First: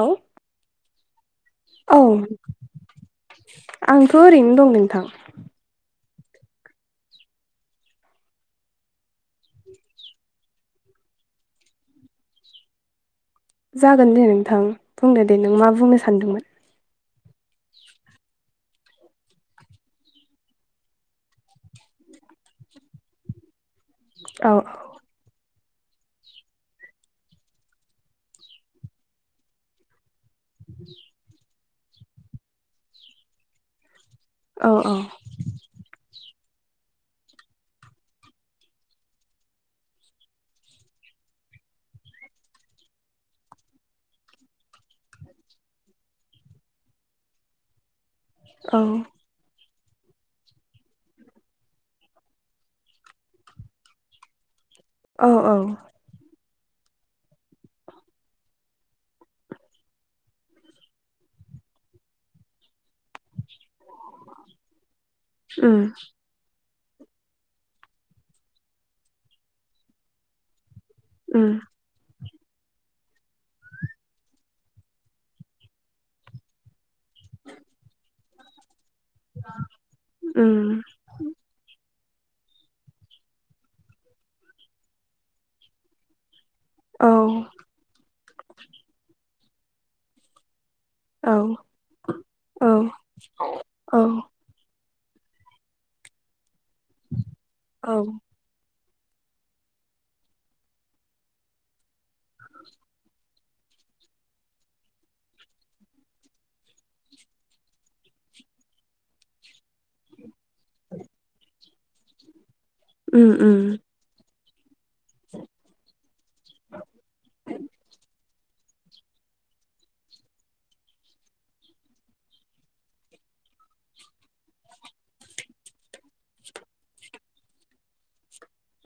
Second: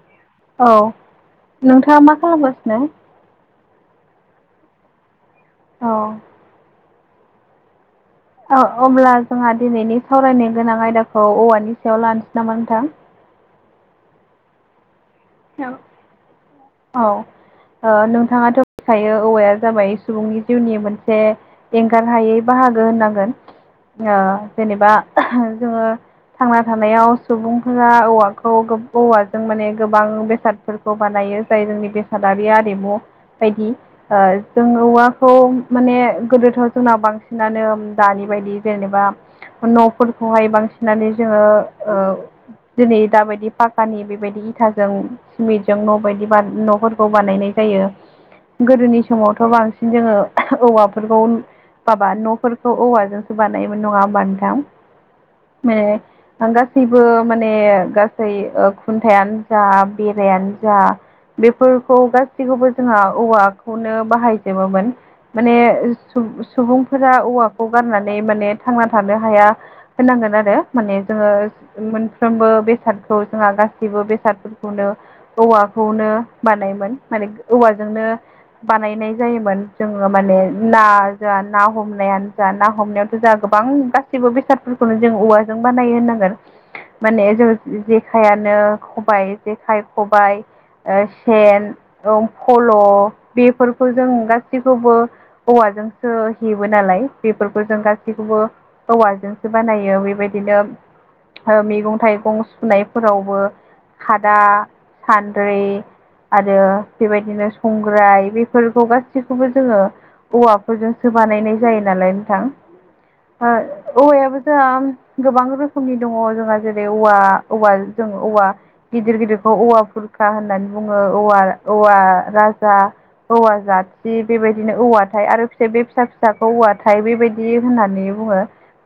आव औ नोंथाङा मा खालामगासिनो? आंथ' ओरैनो दं नोंथां। औ। औ अब्ला जोंहा दिनैनि सावरायनो गोनां आयदाखौ औवानि सायाव लानसै नामा नोंथां? जागोन दे नोंथां बुंनो दे नों मा औ बुंनो सानदोंमोन। औ ओ नोंथाङाथ' मिथिखायो औवाया जाबाय सुबुंनि जिउनि मोनसे एंगार हायै बाहागो होननांगोन ओ औ जेनेबा जोङो थांना थानायाव सुबुंफोरा औवाखौ गोब औवाजों माने गोब बां बेसादफोरखौ बानायो जाय जोंनि बेसादारि आरिमु बायदि ओ जों औ औ औवा खौ माने गोदोथ' जोंनाव बांसिनानो दानि बायदि जेनेबा न'फोरखौहाय बांसिनानो जोङो ओ दिनै दाबायदि पाकानि बेबायदि थाजों सिमिन्टजों न' बायदि बा न'फोरखौ बानायनाय जायो। औ गोदोनि समावथ' बांसिन जोङो औवाफोरखौ बाबा न'फोरखौ औवाजोंसो बानायोमोन नङा होमबा नोंथां? औ औ माने आं गासैबो माने गासै ओ खुनथायान जा बेरायायानो जा बेफोरखौ गासैखौबो जोंहा औवा खौनो बाहायजोबोमोन। माने उम सुब सु सुबुंफोरा औवाखौ गारनानै माने थांना थानो हाया होननांगोन आरो माने जोङो उम मोनफ्रोमबो बेसादखौ जोंहा गासिबो बेसाद खौनो औवाखौनो बानायोमोन माने औवाजोंनो बानायनाय जायोमोन जोङो माने उम ना जा ना हमनायानो जा ना हमनायावथ' जाहा गोबां गासिबो बेसादफोरखौनो जों औवाजों बानायो होनांगोन। औ माने जों जेखायानो खबाय जेखाइ खबाय ओ औ सेन ओं औ फल' बेफोरखौ औ जों गासै सिखौबो औवाजोंसो हेबो नालाय बेफोरखौ जों औ गासैखौबो ओ औवाजोंसो बानायो बेबायदिनो मैगं थाइगं सुनायफोरावबो खादा सान्द्रै आरो बेबायदिनो संग्राय बेफोरखौ गासैखौबो जोङो औवाफोरजों सो बानायनाय जायो नालाय नोंथां। उम उम औवायाबो जोंहा गोबां रोखोमनि दङ जोंहा जेरै औवा औवा जों औवा। गिदिर गिदिरखौ औवा बुरखा होननानै बुङो औवा औवा गाजा औवा जाथि बेबायदिनो औवाथाय आरो फिसा बे फिसा फिसाखौ औवा थायो बेबादि जि होननानै बुङो।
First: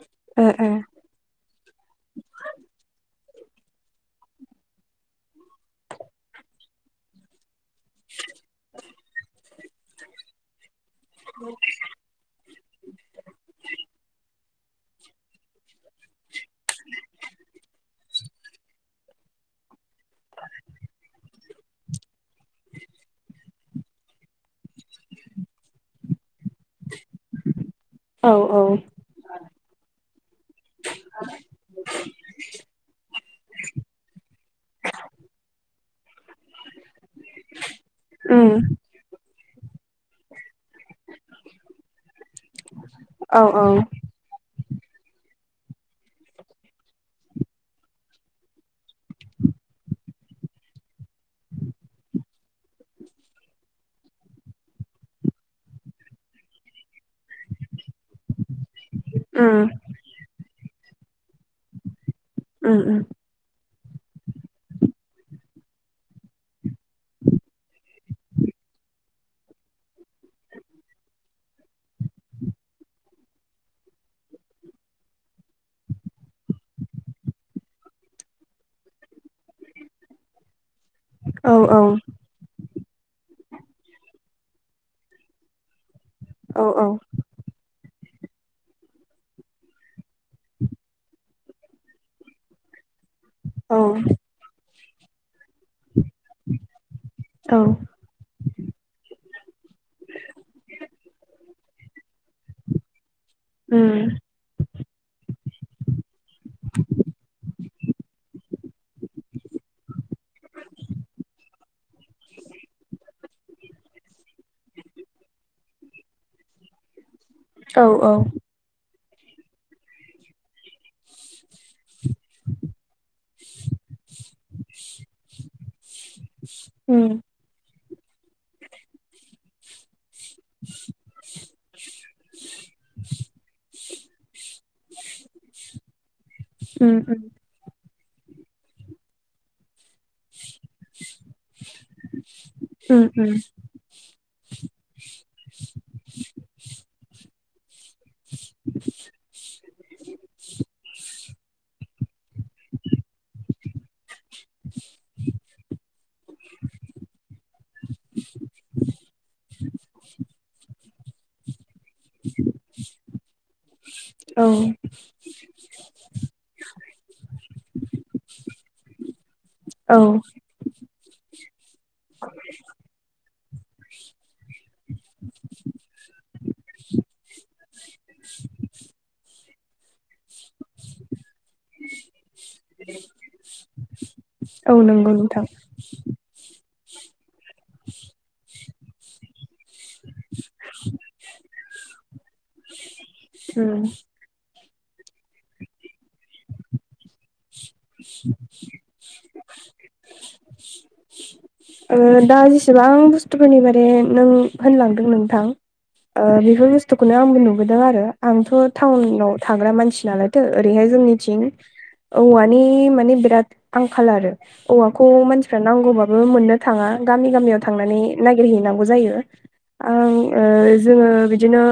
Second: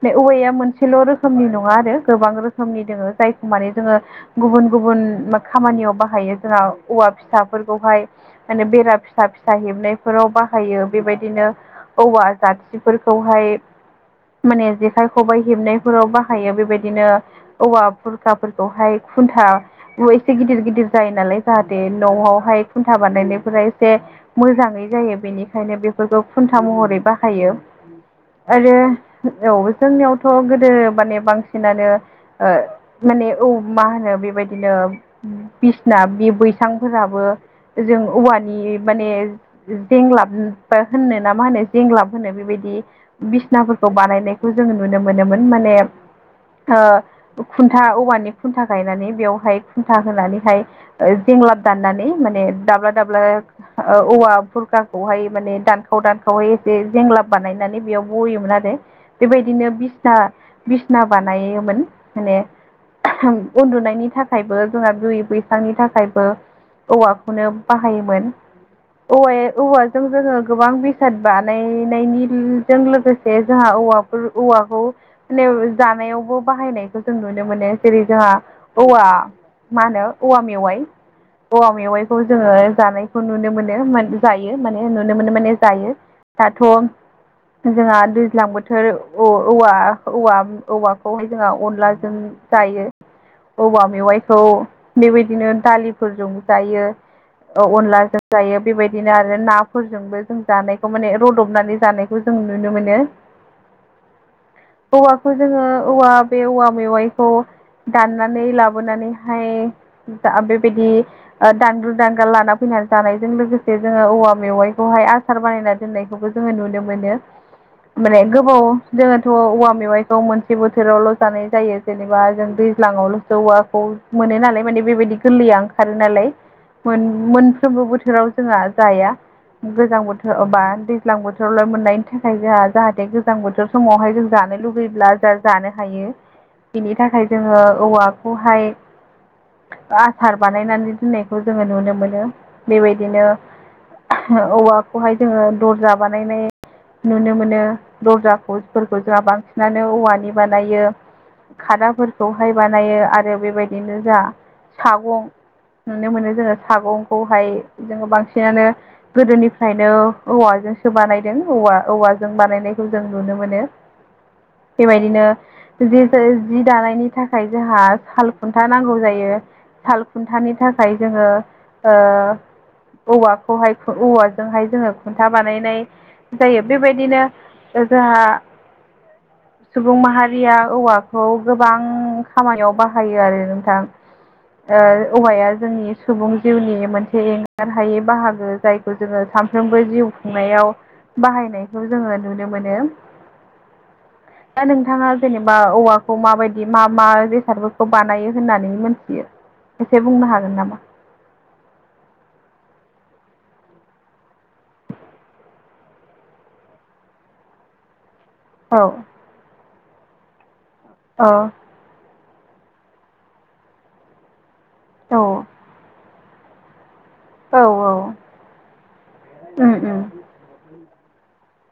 बे औवाया मोनसेल' रोखोमनि नङा आरो गोबां रोखोमनि दङो जायखौ माने जोङो गुबुन। गुबुन खामानियाव बाहायो जोंहा औवा फिसा फोरफोरखौहाय माने बेरा फिसा फिसा हेबनायफोराव बाहायो बेबादिनो औवा जाथिफोरखौहायो माने जेखाइ खबाइ हेबनायफोराव बाहायो बेबायदिनो औवा सिखाफोरखौहाय खुन्था एसे गिदिर गिदिर जायो नालाय जाहाथे न'आवहाय खुन्था बानायनायफोरा एसेसो मोजाङै जायो बेनिखायनो बे फोरखौ खुन्था महरै बाहायो ओ आरो। औ जोंनियावथ' गोदो माने बांसिनानो। माने औ मा होनो बेबादिनो बिसिना बे बैसांफोराबो जों औवानि माने जेंलाब होननो ना मा होनो जेंग्लाब होनो बेबायदि औ उम औ औ बिसनाफोरखौ बानायनायो खौ जोङो नुनो मोनोमोन माने। खुन्था औवानि खुन्था गायनानै न' खुन्था होनानैहाय जेंलाब दाननानै माने दाब्ला दाब्ला औवा बुरखाखौहाय माने दानखाव दानखावै एसे जेंलाब बानायनानै बेयाव बनायोमोन आरो। उम बेबायदिनो बिसना बिसना बानायोमोन मानेओ उम उम। उन्दुनायनि थाखाय थाखायबो जोंहा बि बैसांनि थाखायबो औवाखौनो बाहायोमोन। औवा औवाजों जोङो गोबां बेसाद बानायनायनिजों लोगोसे जोंहा औवा औवाखौ। दि जानायावबो बाहायनायखौ जों नुनो मोनो जेरै जोंहा औवा। मा होनो औवा मेवाइ औ औवा औ मेवाइ खौ जोङो जानायखौ नुनो मोनो जायो माने नुनो मोनो माने जायो। दाथ' औ औ उम जोंहा दैज्लां बोथोर औवा औवा औवाखौहाय जोंहा अनलाजोंओ दायो औवा मेवाइखौ बेबादिनो दालिफोरजों जायो अनलाजों जायो बेबायदिनो आरो नाफोरजोंबो जों जानायखौ माने रुदबनानै जानायखौ जों नुनो मोनो। उम। औवाखौ जोङो औवा बे औवा मेवाइखौ दाननानै लाबोनानै ओमफाय दा बे बादि दानलु दानला लाना फैनानै जानायजों लोगोसे जोङो औवा मेवाइखौहायो आसार बानायना दोननायखौबो जोङो नुनो मोनो। औ माने उम गोबाव जोङोथ' औवा मेवाइखौ मोनसे बोथोरावल' जानाय जायो। जेनेबा जों दैज्लाङावल' जौवाखौबो मोनो नालाय माने बेबायदि गोरलैया ओंखारो नालाय उम मोनफ्रोमबो बोथोरावो जोंहा जाया गोजां बोथोर बा दैज्लां बोथोरावलाय मोननायनि थाखाय जोंहा जाहाथे गोजां बोथोर समावहाय जों जानो लुगैब्ला जा जानो हायो उम बिनि थाखाय जोङो औवा खौहाय आसार बानायनानै दोननायखौ जोङो नुनो मोनो उम बेबायदिनो उम औवाखौहाय जोङो दरजा बानायनाय नुनो मोनो दरजाफोरखौ जोंहा बांसिनानो औवानि बानायो खादाफोरखौहाय बानायो आरो बेबायदिनो जोहा सागं नुनो मोनो जोङो सागंखौहाय जोङो बांसिनानो गोदोनिफ्रायनो औवाजोंसो बानायदों औवा औवाजों बानायनायखौ जों नुनो मोनो औ बेबायदिनो जि जाय जि दानायनि थाखाय जोंहा साल खुन्था नांगौ जायो औ साल खुन्थानि था खाय जोङो ओ औवा खौहाय औवाजोंहाय जोङो खुन्था बानायनाय जायो बेबायदिनो जोंहा सुबुं माहारि या औवाखौ गोबां खामानियाव बाहायो आरो नोंथां औ ओ नंगौ नोंथां औवाया जोंनि सुबुं जिउनि मोनसे एंगारहायै बाहागो जाय खौ जोङो सानफ्रोमबो जिउ खुंनायाव बाहायनायखौ जोङो नुनो मोनो [unintelligible] दा नोंथाङा जेनेबा औवाखौ माबायदि मा मा बेसादफोर बानायो होननानै मोनथियो एसे बुंनो हागोन नामा ओ दा जेसेबां बुस्थुफोरनि बारै नों होनलांदों नोंथां ओ बेफोर बुस्थुखौनो आंबो नुबोदों आरो आंथ' औ टाउनाव थाग्रा मानसि नालायथो ओरैहाय औ जोंनिथिं औवानि माने बिराद आंखाल आरो औवाखौ औ मानसिफ्रा नांगौबाबो मोननो थाङा गामि औ गामियाव औ थांनानै नायगिरहैनांगौ जायो उम उम आं ओ जोङो बिदिनो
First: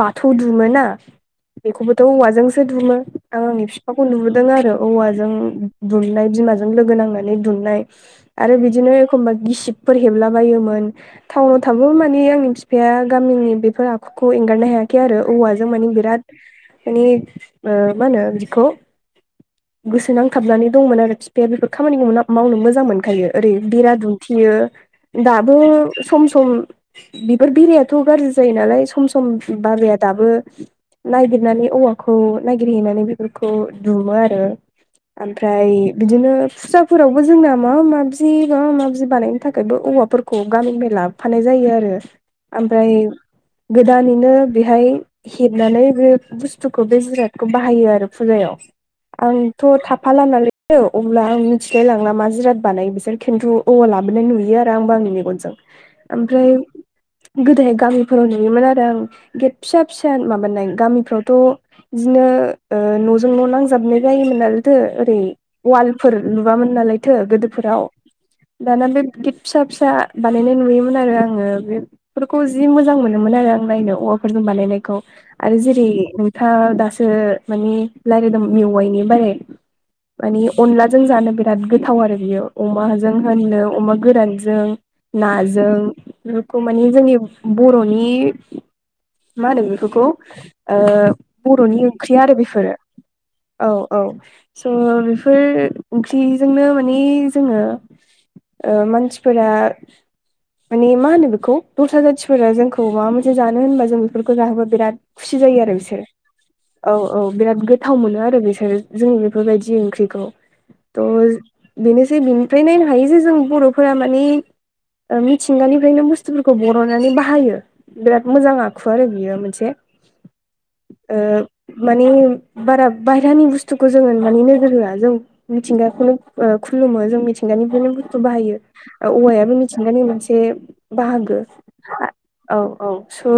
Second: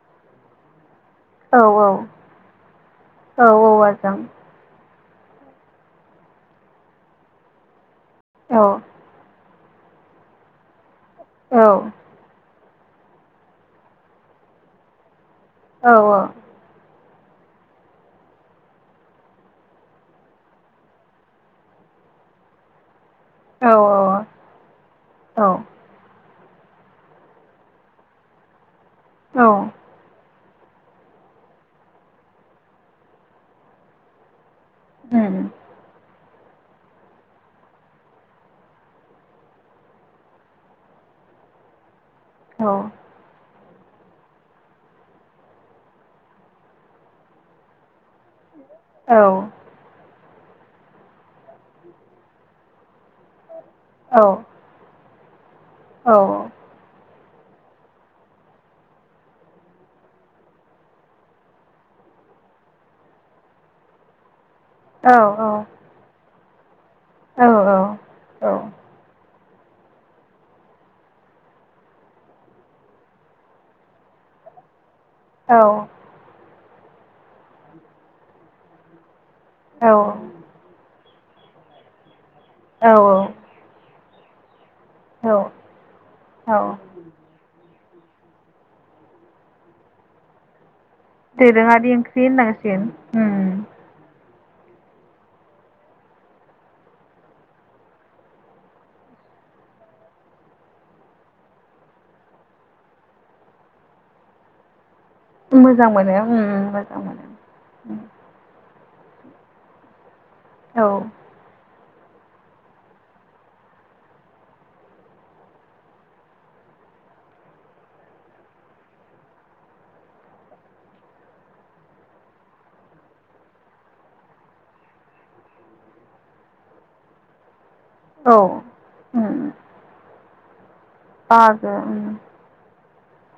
बाथौ दुमो ना औ औ बेखौबोथ' औवाजोंसो दुमो आं औ आंनि फिफाखौ औवाजों नुबो बोदों आरो औवाजों दुमनाय बिमाजों लोगो नांनानै दुमनाय आरो औ बिदिनो एखमबा गिसिबफोर हेबला बायोमोन टाउनाव औ थाबाबो मानि आंनि फि फाया गामिनि बेफोर आखुखौ एंगारनो हायाखै आरो औवाजों औ मानि बिराद मानि ओ मा होनो बिदिखौ गोसो नांथाबनानै दंमोन आरो फिफाया बेफोर खामानिखौ मावनो मोजां मोनखायो ओरै औ बेरा दुमथेयो औ दाबो सम सम बिफोर बेरायाथ' गाज्रि जायो नालाय सम सम औ बाबाया दाबो नायगिरनानै औवाखौ नायगिरहैनानै बेफोरखौ दुमो आरो उम आमफ्राय बिदिनो फुजाफोरावबो जोंना माबा माबि माबा माबि बानायनो थाखायबो औवाफोरखौ गामिनिफाय लाब फानाय जायो आरो औ औ ओमफ्राय गोदानैनो बेहाय हेबनानै बे बुस्थुखौ बे जिरादखौ बाहायो आरो फुजायाव औ आंथ' औ थाफाला नालायथो अब्ला आं मिथिलाय लांला मा जिराद बानाय बिसोर खिन्थु औवा औ लाबोनाय नुयो आरो आंबो आंनि मेगनजों औ आमफ्राय गोदोहाय गामिफोराव नुयोमोन आरो आं गेट फिसा फिसा माबानाय गामिफ्रावथ' बिदिनो नजों न' नां जाबनाय जायोमोन नालायथो औ ओरै वालफोर लुवामोन नालाय थो गोदोफोराव दाना बे गेट फिसा फिसा बानायनाय नुयोमोन आरो आङो बे फोरखौ जि मोजां मोनोमोन आरो आं नायनो औवाफोरजों बानायनायखौ आरो जेरै नोंथाङा दासो मानि लायरायदोंंमोन मेवाइनि बारै औ मानि अनलाजों जानो बिराद गोथाव आरो बियो अमाजों होनो अमा गोरानजों औ नाजों बेफोरखौ माने औ जोंनि बर'नि मा होनो बेफोरखौओ दोरोङारि ओंख्रि होननांसिन उमनि औ औ स' बेफोर ओंख्रिजोंनो माने जोङो ओ मानसिफोरा माने मा होनो बेखौ दस्रा जाथिफोरा जोंखौ माबा मोनसे जानो होनबा जों बेफोरखौ जाहोबा बिराद खुसि जायो आरो मोजां बिसोर मोनो उम औ मोजां औ मोनो बिराद गोथाव मोनो आरो। बिसोर जोंनि बेफोर बायदि ओंख्रिखौ औ थ'। बेनोसै बिनिफ्राय नायनो हायो जे जों बर'फोरा मानेओ ओ मिथिंगानिफ्रायनो बुस्थुफोरखौ बर'ननानै बाहायो। बिराद मोजां आखु आरो बियो मोनसेआ ओ माने बारा बायहेरानि बुस्थुखौ जोङो माने नोजोर होआ मिथिंगाखौनो ओ खुलुमो जों मिथिंगानिफ्रायनो औ बाहायो ओ उम औवायाबो मिथिंगानि मोनसे बाहागो बागो उम [unintelligible] औ औ स' ओ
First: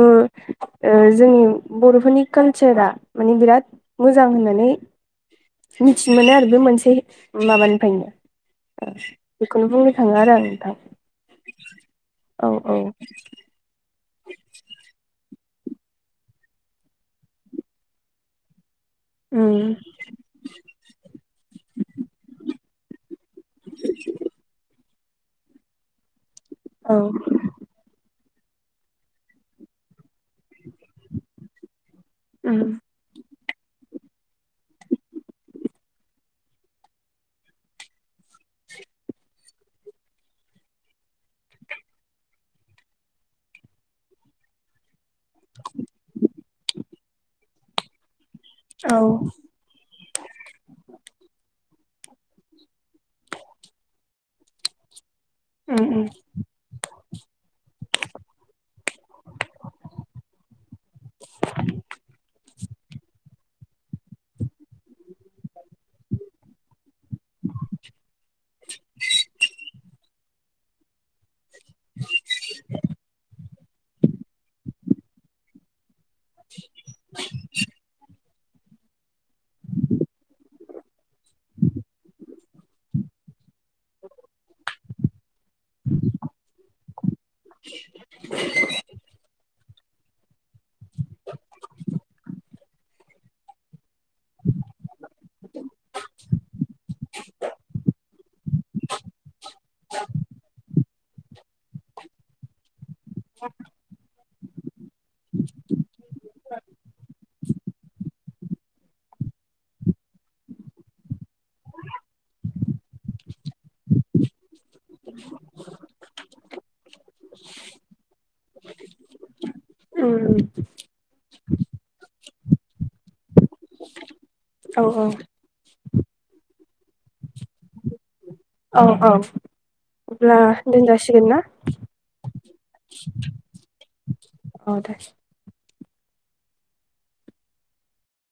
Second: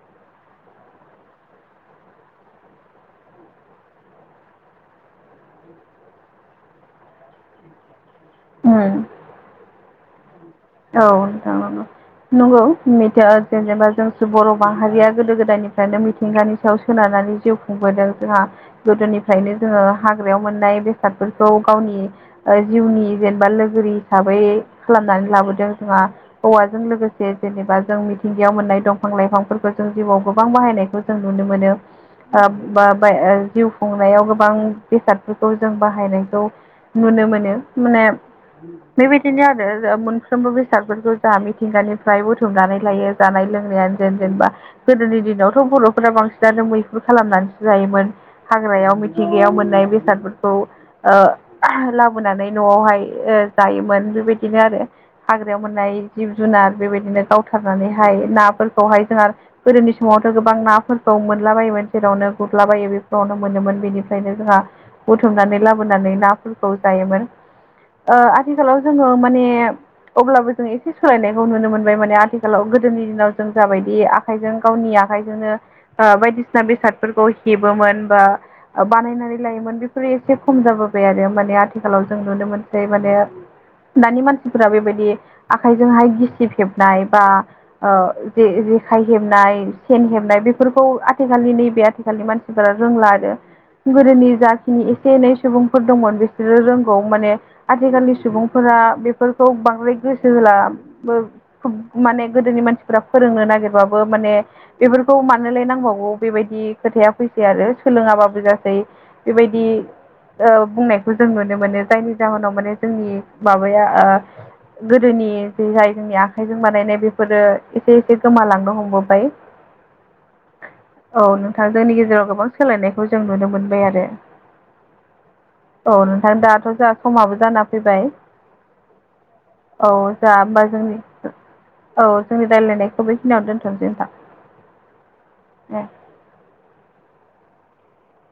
जोंनि बर'फोरनि कालसारा मानि बिराद मोजां होननानै मिथिनो मोनो आरो बे मोनसे माबानिफ्रायनो। ओ उम बेखौनो बुंनो थाङो आरो आं नोंथां। औ नोंथां औ औ औ नंगौ मेथा ओ जेनेबा जोंसो बर' माहारिया गोदो गोदायनिफ्रायनो मिथिंगानि सायाव सोनारनानै जिउ खुंबोदों जोंहाओ गोदोनिफ्रायनो उम जोङो हाग्रायाव मोननाय बेसादफोरखौ गावनि जिउनि जेनेबा लोगोरि हिसाबै खालामनानै लाबोदों जोंहा औवाजों औ लोगोसेनो जेनेबा जों मिथिंगायाव मोननाय दंफां लाइफांफोरखौ जों जिउआव गोबां बाहायनायखौ जों नुनो मोनो। ओ उम बा जिउ खुंनायाव गोबां बेसादफोरखौ जों बाहायनायखौ। नुनो मोनो माने बेबादिनो आरो मोनफ्रोमबो बेसादफोरखौ जाहा मिथिंगानिफ्राय बुथुमनानै लायो जानाय लोंनायानो जेन जेनेबाओ गोदोनि दिन दिनावथ' बर'फोरा बांसिनानो मैहुर खालामनानैसो जायोमोन हाग्रायाव औ मिथिंगायाव मोननाय बेयो बेसादफोरखौ ओ लाबोनानै न'आवहायो जायोमोन बेबायदिनो आरो ना। हाग्रायाव उम मोननाय उम जिब जुनार बेबायदिनो गावथारनानैहाय नाफोरो खौहाय जोंहा गोदोनि समावथ' गोबां नाफोरखौ मोनलाबायोमोन जेरावनो। गुरलाबायो बेफोरावनो मोनोमोन बेनिफ्रायनो जोंहा बुथुमनानै लाबोनानै नाफोरखौ खौ जायोमोन ओ आथिखालाव जोङो माने अब्लाबो जों एसे सोलायनायखौ नुनो मोनबाय माने आथिखालाव गोदोनि दिनावो जों जाबायदि आखाइजों गावनि आखाइजोंनो। ओ बायदिसिना बेसादफोरखौ हेबोमोन बा ओ ओ बानायनानै लायोमोन बेफोरो एसे खम जाबोबाय आरो माने आथिखालाव जों नुनो मोनसै माने ओ दानि मानसिफोरा बेबादि आखाइजोंहाय गिसिब हेबनाय बा ओ जेखाइ हेबनाय आ सेन हेबनाय बेफोरखौ आथिखालनि नैबे आथिखालनि मानसिफोरा रोंला आरो गोदोनि जाखिनि एसे एनै सुबुंफोर दंमोन बिसोरो रोंला खौ माने आथिखालनि सुबुंफोरा बेफोरखौ बां द्राय गोसो होला बो-बो माने गोदोनि मानसिफ्रा फोरोंनो नागिरबाबो माने ओ बेफोरखौ मानोलाय नांबावगौ बेबायदि खोथाया फैसै आरो सोलोङाबाबो जासैबो बेबादि ओ बुंनायखौ जों नुनो मोनो जायनि जाहोनाव माने जोंनि माबाया ओ गोदोनि जे जाय जोंनि आखाइजों बानायनाय बेफोरो एसे एसे गोमालांनो हमबोबायो औ। औ नोंथां जोंनि गेजेराव गोबां सोलायनायखौ जों नुनो मोनबाय आरो। औ औ। औ नोंथां दाथ' जा समाबो जाना फैबायो। औ औ औ जा अब्ला होमबा जोंनि दोनजासिगोन ना औ जोंनि रायज्लायनायखौ बेखिनियावनो दोन्थ'नोसै नोंथां। औ दे ए